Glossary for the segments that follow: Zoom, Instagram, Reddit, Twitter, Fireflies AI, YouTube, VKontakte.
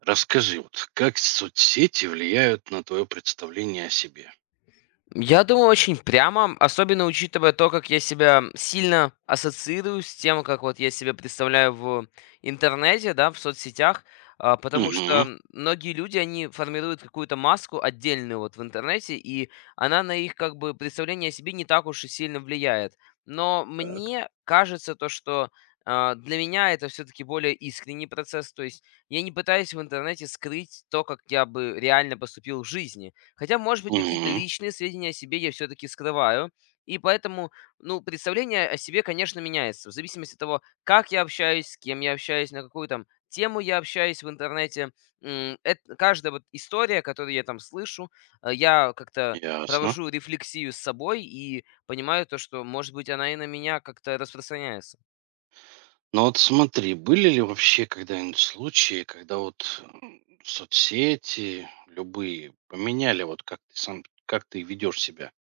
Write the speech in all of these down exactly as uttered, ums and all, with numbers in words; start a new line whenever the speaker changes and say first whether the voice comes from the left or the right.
right: Расскажи, вот как соцсети влияют на твое представление о себе?
left: Я думаю, очень прямо, особенно учитывая то, как я себя сильно ассоциирую с тем, как вот я себя представляю в интернете, да, в соцсетях, а, потому
right: Угу.
left: что многие люди, они формируют какую-то маску отдельную вот в интернете, и она на их как бы представление о себе не так уж и сильно влияет. Но
right: Так.
left: мне кажется то, что а, для меня это все-таки более искренний процесс, то есть я не пытаюсь в интернете скрыть то, как я бы реально поступил в жизни. Хотя, может быть, какие-то
right: Угу.
left: личные сведения о себе я все-таки скрываю. И поэтому, ну, представление о себе, конечно, меняется в зависимости от того, как я общаюсь, с кем я общаюсь, на какую там тему я общаюсь в интернете. М, эт- каждая вот история, которую я там слышу, э, я как-то
right: Ясно.
left: провожу рефлексию с собой и понимаю то, что, может быть, она и на меня как-то распространяется.
right: Ну вот смотри, были ли вообще когда-нибудь случаи, когда вот м, соцсети любые поменяли вот как ты сам, как ты ведешь себя?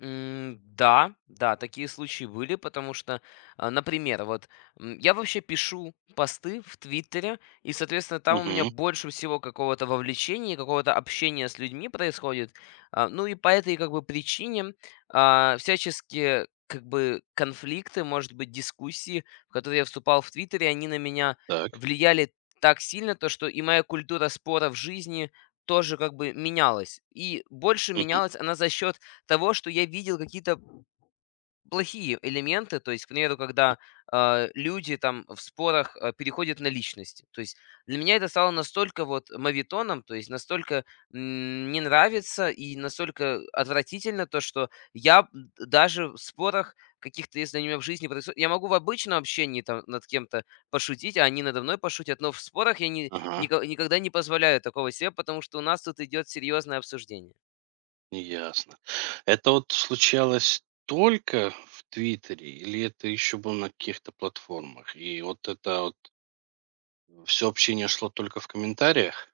left: М, Да, да, такие случаи были, потому что, а, например, вот м, я вообще пишу посты в Твиттере, и, соответственно, там у меня
right: Угу.
left: больше всего какого-то вовлечения, какого-то общения с людьми происходит. А, Ну и по этой как бы причине а, всяческие как бы конфликты, может быть, дискуссии, в которые я вступал в Твиттере, они на меня
right: Так.
left: влияли так сильно, то что и моя культура спора в жизни тоже как бы менялась. И больше
right: Мгм.
left: менялась она за счет того, что я видел какие-то плохие элементы, то есть, к примеру, когда а, люди там в спорах а, переходят на личности. То есть для меня это стало настолько вот мавитоном, то есть настолько м, не нравится и настолько отвратительно то, что я м, даже в спорах каких-то, если они у меня в жизни происходят, я могу в обычном общении там над кем-то пошутить, а они надо мной пошутят, но в спорах я не,
right: Ага.
left: нико- никогда не позволяю такого себе, потому что у нас тут идет серьезное обсуждение.
right: Ясно. Это вот случалось только в Твиттере или это еще было на каких-то платформах? И вот это вот все общение шло только в комментариях?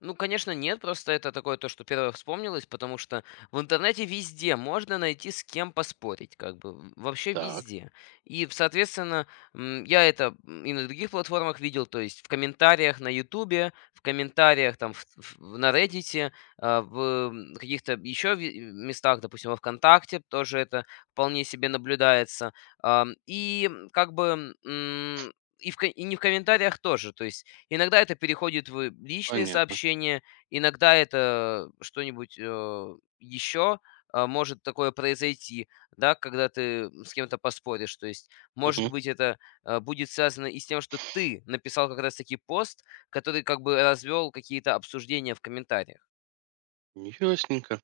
left: Ну, конечно, нет, просто это такое то, что первое вспомнилось, потому что в интернете везде можно найти с кем поспорить, как бы, в- вообще
right: Так,
left: везде. И, соответственно, м, я это м, и на других платформах видел, то есть в комментариях на Ютубе, в комментариях там в- в- на Reddit, а, в м, каких-то еще местах, допустим, во ВКонтакте тоже это вполне себе наблюдается. Ам, И м, как бы м, и, в, ко- и не в комментариях тоже, то есть иногда это переходит в личные
right: понятно.
left: сообщения, иногда это что-нибудь, э, еще, а, может такое произойти, да, когда ты с кем-то поспоришь. То есть, может
right: Мгм.
left: быть, это, а, будет связано и с тем, что ты написал как раз таки пост, который как бы развел какие-то обсуждения в комментариях.
right: Ясненько.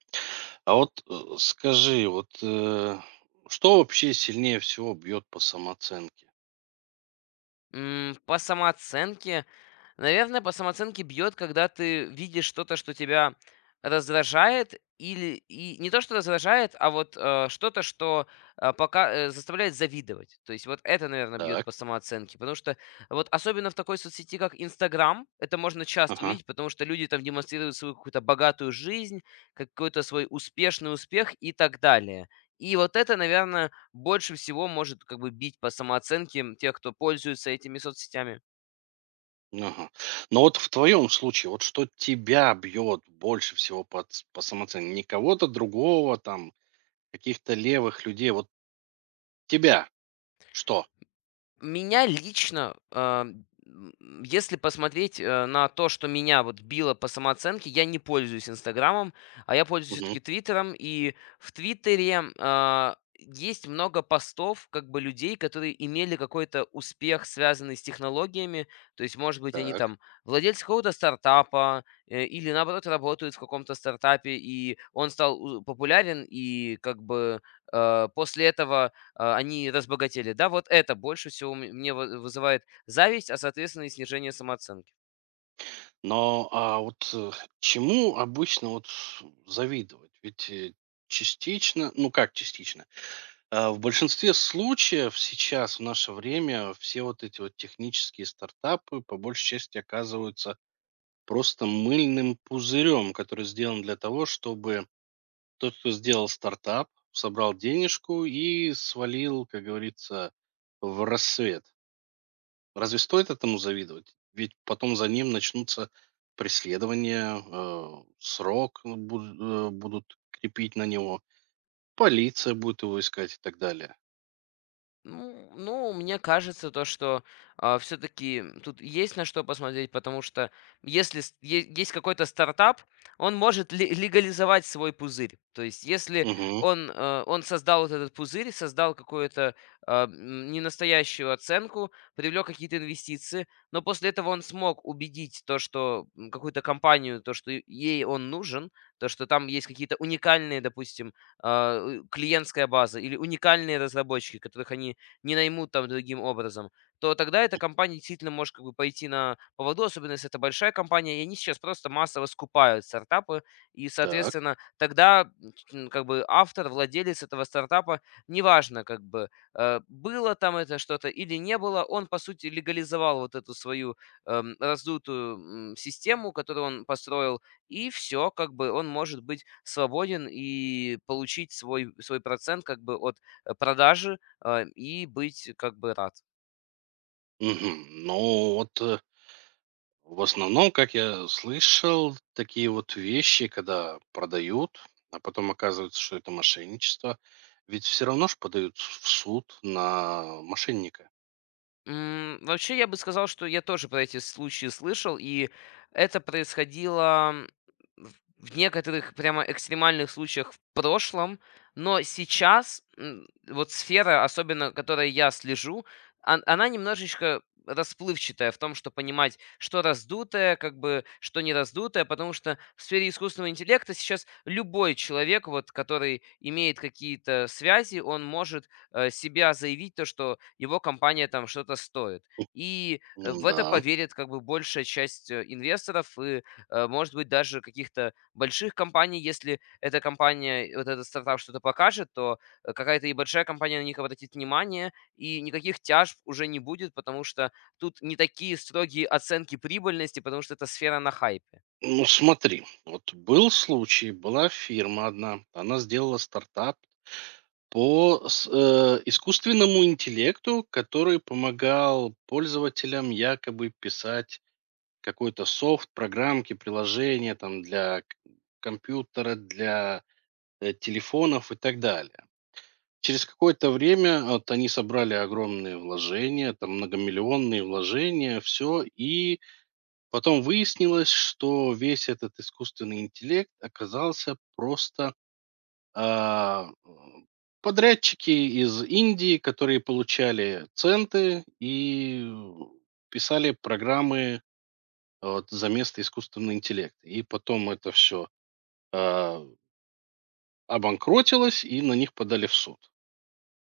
right: А вот, э, скажи, вот, э, что вообще сильнее всего бьет по самооценке?
left: М, по самооценке. Наверное, по самооценке бьет, когда ты видишь что-то, что тебя раздражает, или и не то, что раздражает, а вот э, что-то, что э, пока э, заставляет завидовать. То есть вот это, наверное, бьет
right: Так,
left: по самооценке, потому что вот особенно в такой соцсети, как Инстаграм, это можно часто
right: ага,
left: увидеть, потому что люди там демонстрируют свою какую-то богатую жизнь, какой-то свой успешный успех и так далее. И вот это, наверное, больше всего может как бы бить по самооценке тех, кто пользуется этими соцсетями.
right: ага. Но вот в твоем случае, вот что тебя бьет больше всего по, ц- по самооценке? Не кого-то другого, там, каких-то левых людей, вот тебя что?
left: Меня лично, а, м, если посмотреть, э, на то, что меня вот било по самооценке, я не пользуюсь "Инстаграмом", а я пользуюсь все
right: Мгм.
left: таки "Твиттером". И в "Твиттере", а, есть много постов как бы людей, которые имели какой-то успех, связанный с технологиями. То есть, может быть, они
right: Так.
left: там владельцы какого-то стартапа, э, или, наоборот, работают в каком-то стартапе, и он стал у популярен. И как бы, э, после этого а, они разбогатели. Да, вот это больше всего м- мне вы- вызывает зависть, а соответственно и снижение самооценки.
right: Но а вот э, чему обычно вот завидовать? Ведь э, частично, ну как частично? А, В большинстве случаев сейчас, в наше время, все вот эти вот технические стартапы по большей части оказываются просто мыльным пузырем, который сделан для того, чтобы тот, кто сделал стартап, собрал денежку и свалил, как говорится, в рассвет. Разве стоит этому завидовать? Ведь потом за ним начнутся преследования, э, срок буд- э, будут крепить на него, полиция будет его искать и так далее.
left: Ну, ну, мне кажется, то, что все-таки тут есть на что посмотреть, потому что если с- е- есть какой-то стартап, он может ли- легализовать свой пузырь. То есть, если
right: Угу,
left: он, э, он создал вот этот пузырь, создал какую-то а, м, ненастоящую оценку, привлек какие-то инвестиции, но после этого он смог убедить то, что м, какую-то компанию, то, что и- ей он нужен, то, что там есть какие-то уникальные, допустим, а, у- клиентская база или уникальные разработчики, которых они не наймут там другим образом, то тогда эта компания действительно может как бы пойти на поводу, особенно если это большая компания, и они сейчас просто массово скупают стартапы, и,
right: так.
left: соответственно, тогда м, как бы автор, владелец этого стартапа, неважно как бы э, было там это что-то или не было, он, по сути, легализовал вот эту свою эм, раздутую м, систему, которую он построил, и все, как бы он может быть свободен и получить свой, свой процент как бы от э, продажи а, и быть как бы рад.
right: Мгм. Ну вот, э, в основном, как я слышал, такие вот вещи, когда продают, а потом оказывается, что это мошенничество, ведь все равно ж подают в суд на мошенника.
left: М, Вообще, я бы сказал, что я тоже про эти случаи слышал, и это происходило м, в в некоторых прямо экстремальных случаях в прошлом, но сейчас м, вот сфера, особенно которой я слежу, он- она немножечко расплывчатая в том, что понимать, что раздутое, как бы, что не раздутое, потому что в сфере искусственного интеллекта сейчас любой человек, вот, который имеет какие-то связи, он может э, себя заявить то, что его компания там что-то стоит. И э, в это
right: Да.
left: поверит как бы большая часть э, инвесторов и, э, может быть, даже каких-то больших компаний. Если эта компания, вот этот стартап что-то покажет, то э, какая-то и большая компания на них обратит внимание, и никаких тяжб уже не будет, потому что тут не такие строгие оценки прибыльности, потому что это сфера на хайпе.
right: Ну смотри, вот был случай, была фирма одна, она сделала стартап по с- э, искусственному интеллекту, который помогал пользователям якобы писать какой-то софт, программки, приложения там для к компьютера, для, э, телефонов и так далее. Через какое-то время вот они собрали огромные вложения, там многомиллионные вложения, все. И потом выяснилось, что весь этот искусственный интеллект оказался просто, а, м, подрядчики из Индии, которые получали центы и м, писали программы вот за место искусственного интеллекта. И потом это все обанкротилось, и на них подали в суд.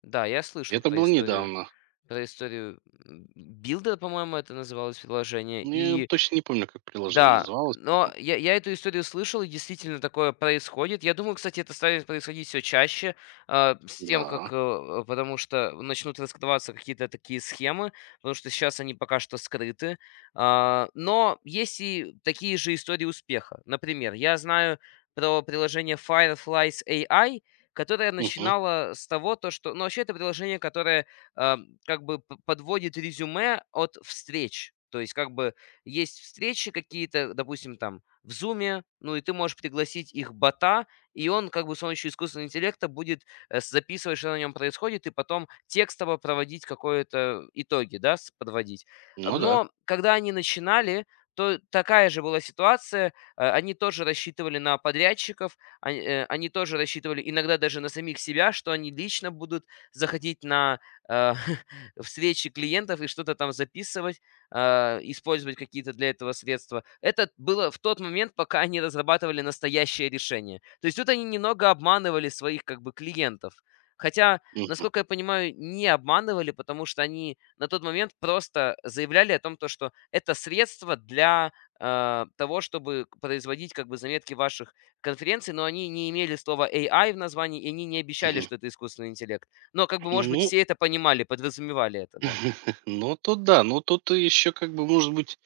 left: Да, я слышал
right: Это
left: про
right: было
left: историю
right: недавно.
left: про историю м, билда, по-моему, это называлось приложение.
right: Ну, я
left: И
right: точно не помню, как приложение
left: да,
right: называлось.
left: но
right: Но
left: я я эту историю слышал, и действительно такое происходит. Я думаю, кстати, это станет происходить все чаще, а, с тем,
right: да.
left: как, э, потому что начнут раскрываться какие-то такие схемы, потому что сейчас они пока что скрыты. А, но есть и такие же истории успеха. Например, я знаю про приложение Fireflies A I, которое
right: Мгм.
left: начинало с того, то что ну, вообще это приложение, которое, а, как бы п подводит резюме от встреч. То есть как бы есть встречи какие-то, допустим, там в "Зуме", ну и ты можешь пригласить их бота, и он как бы с помощью искусственного интеллекта будет, э, с- записывать, что на нем происходит, и потом текстово проводить какое-то итоги, да, с подводить.
right: Ну да.
left: Но когда они начинали, то такая же была ситуация. Э, они тоже рассчитывали на подрядчиков, ань э, они тоже рассчитывали иногда даже на самих себя, что они лично будут заходить на, э, встречи клиентов и что-то там записывать, а, использовать какие-то для этого средства. Это было в тот момент, пока они разрабатывали настоящее решение. То есть тут они немного обманывали своих как бы клиентов. Хотя,
right: Мгм.
left: насколько я понимаю, не обманывали, потому что они на тот момент просто заявляли о том, то, что это средство для а, того, чтобы производить как бы заметки ваших конференций, но они не имели слова A I в названии, и они не обещали,
right: Мгм.
left: что это искусственный интеллект. Но как бы, может быть,
right: Ну,
left: все это понимали, подразумевали это, да.
right: ну тут да, но тут еще как бы может быть,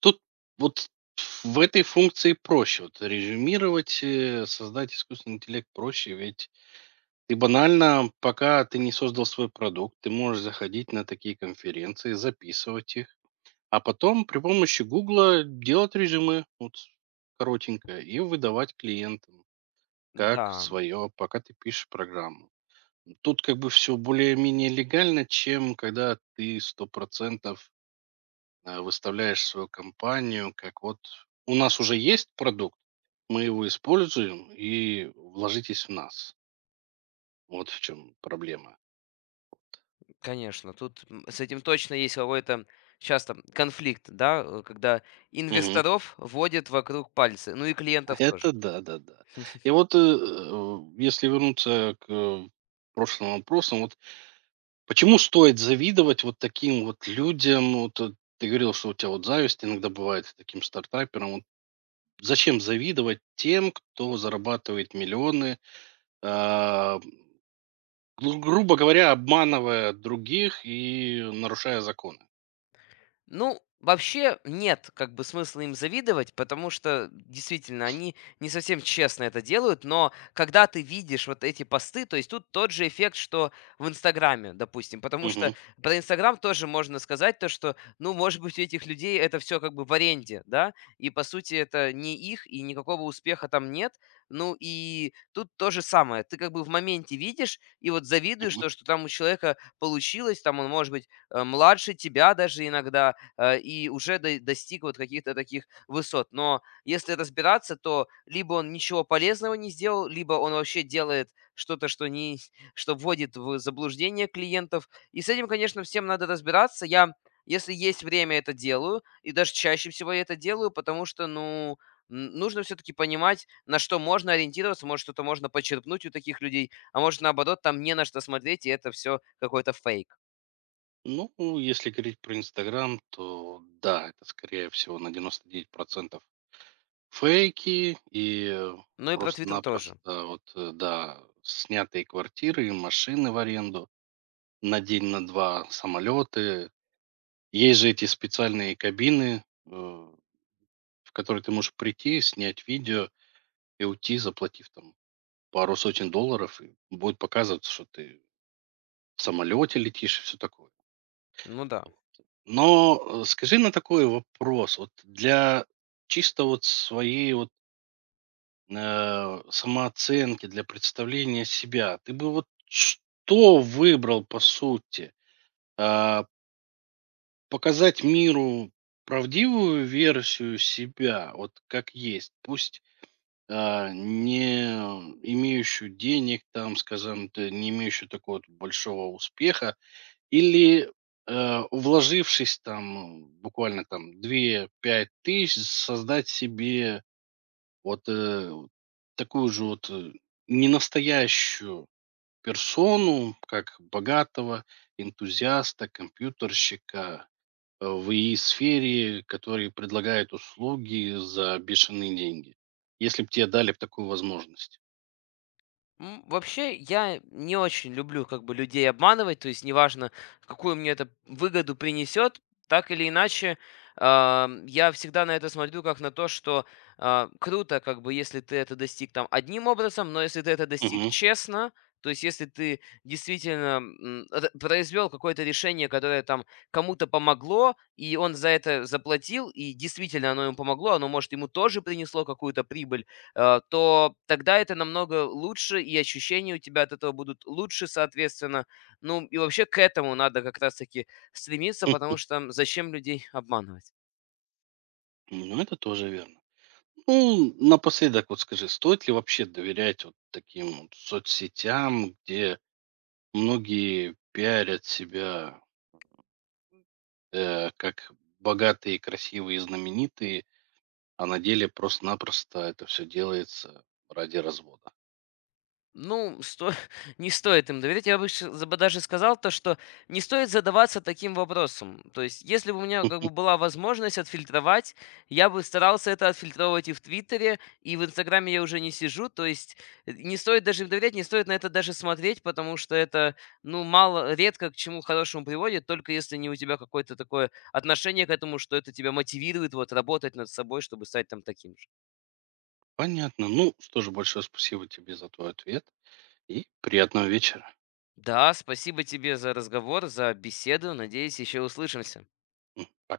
right: тут вот в этой функции проще. Вот резюмировать, э, создать искусственный интеллект проще, ведь и банально, пока ты не создал свой продукт, ты можешь заходить на такие конференции, записывать их, а потом при помощи Гугла делать резюме, вот коротенькое, и выдавать клиентам как
left: Да.
right: свое, пока ты пишешь программу. Тут как бы все более-менее легально, чем когда ты сто процентов э, выставляешь свою компанию, как вот у нас уже есть продукт, мы его используем и вложитесь в нас. Вот в чем проблема.
left: Конечно, тут, м, с этим точно есть какой-то часто конфликт, да, э, когда
right: Мгм.
left: инвесторов водят вокруг пальца, ну и клиентов
right: Это
left: тоже.
right: да, да-да. И вот, э, э, если вернуться к, э, прошлым вопросам, вот почему стоит завидовать вот таким вот людям? Вот, э, ты говорил, что у тебя вот зависть иногда бывает таким стартаперам. Вот зачем завидовать тем, кто зарабатывает миллионы, а, гру грубо говоря, обманывая других и нарушая законы?
left: Ну, вообще нет как бы смысла им завидовать, потому что действительно они не совсем честно это делают, но когда ты видишь вот эти посты, то есть тут тот же эффект, что в Инстаграме, допустим, потому
right: Мгм,
left: что про Инстаграм тоже можно сказать то, что, ну, может быть, у этих людей это все как бы в аренде, да, и по сути это не их, и никакого успеха там нет, ну, и тут то же самое, ты как бы в моменте видишь, и вот завидуешь
right: мгм.
left: то, что там у человека получилось, там он, может быть, э, младше тебя даже иногда, э, и уже до- достиг вот каких-то таких высот. Но если разбираться, то либо он ничего полезного не сделал, либо он вообще делает что-то, что не, что вводит в заблуждение клиентов. И с этим, конечно, всем надо разбираться. Я, если есть время, это делаю, и даже чаще всего я это делаю, потому что, ну, м, нужно все-таки понимать, на что можно ориентироваться, может, что-то можно почерпнуть у таких людей, а может, наоборот, там не на что смотреть, и это все какой-то фейк.
right: Ну, если говорить про "Инстаграм", то да, это скорее всего на девяносто девять процентов. Фейки и, э,
left: Ну и про Твиттер тоже.
right: просто-напросто вот, э, да, снятые квартиры, машины в аренду на день, на два самолеты. Есть же эти специальные кабины, э, в которые ты можешь прийти, снять видео и уйти, заплатив там пару сотен долларов, и будет показываться, что ты в самолете летишь и всё такое.
left: Ну да.
right: Но, э, скажи на такой вопрос, вот для чисто вот своей вот Э, самооценки, для представления себя. Ты бы вот что выбрал по сути? А, показать миру правдивую версию себя, вот как есть, пусть а, не имеющую денег, там, скажем, т- не имеющую такого вот большого успеха, или э, вложившись там м, буквально там две-пять тысяч, создать себе вот, э, вот такую же вот, э, ненастоящую персону, как богатого энтузиаста, компьютерщика, э, в и и сфере, который предлагает услуги за бешеные деньги. Если бы тебе дали б такую возможность.
left: М, Вообще, я не очень люблю как бы людей обманывать, то есть неважно, какую мне это выгоду принесет, так или иначе, а, я всегда на это смотрю как на то, что а, круто, как бы, если ты это достиг там одним образом, но если ты это достиг
right: Мгм.
left: честно, то есть если ты действительно м, р- произвел какое-то решение, которое там кому-то помогло, и он за это заплатил, и действительно оно ему помогло, оно, может, ему тоже принесло какую-то прибыль, э, то тогда это намного лучше, и ощущения у тебя от этого будут лучше, соответственно. Ну, и вообще к этому надо как раз-таки стремиться,
right: Хм.
left: потому что зачем людей обманывать?
right: Ну, это тоже верно. Ну, напоследок вот скажи, стоит ли вообще доверять вот таким вот соцсетям, где многие пиарят себя э, как богатые, красивые и знаменитые, а на деле просто-напросто это все делается ради развода.
left: Ну, сто не стоит им доверять. Я бы щ за бы даже сказал то, что не стоит задаваться таким вопросом. То есть, если бы у меня как бы была возможность отфильтровать, я бы старался это отфильтровывать, и в "Твиттере", и в "Инстаграме" я уже не сижу. То есть, э, не стоит даже им доверять, не стоит на это даже смотреть, потому что это, ну, мало редко к чему хорошему приводит, только если не у тебя какое-то такое отношение к этому, что это тебя мотивирует вот работать над собой, чтобы стать там таким же.
right: Понятно. Ну, что же, большое спасибо тебе за твой ответ и приятного вечера.
left: Да, спасибо тебе за разговор, за беседу. Надеюсь, еще услышимся.
right: М, пока.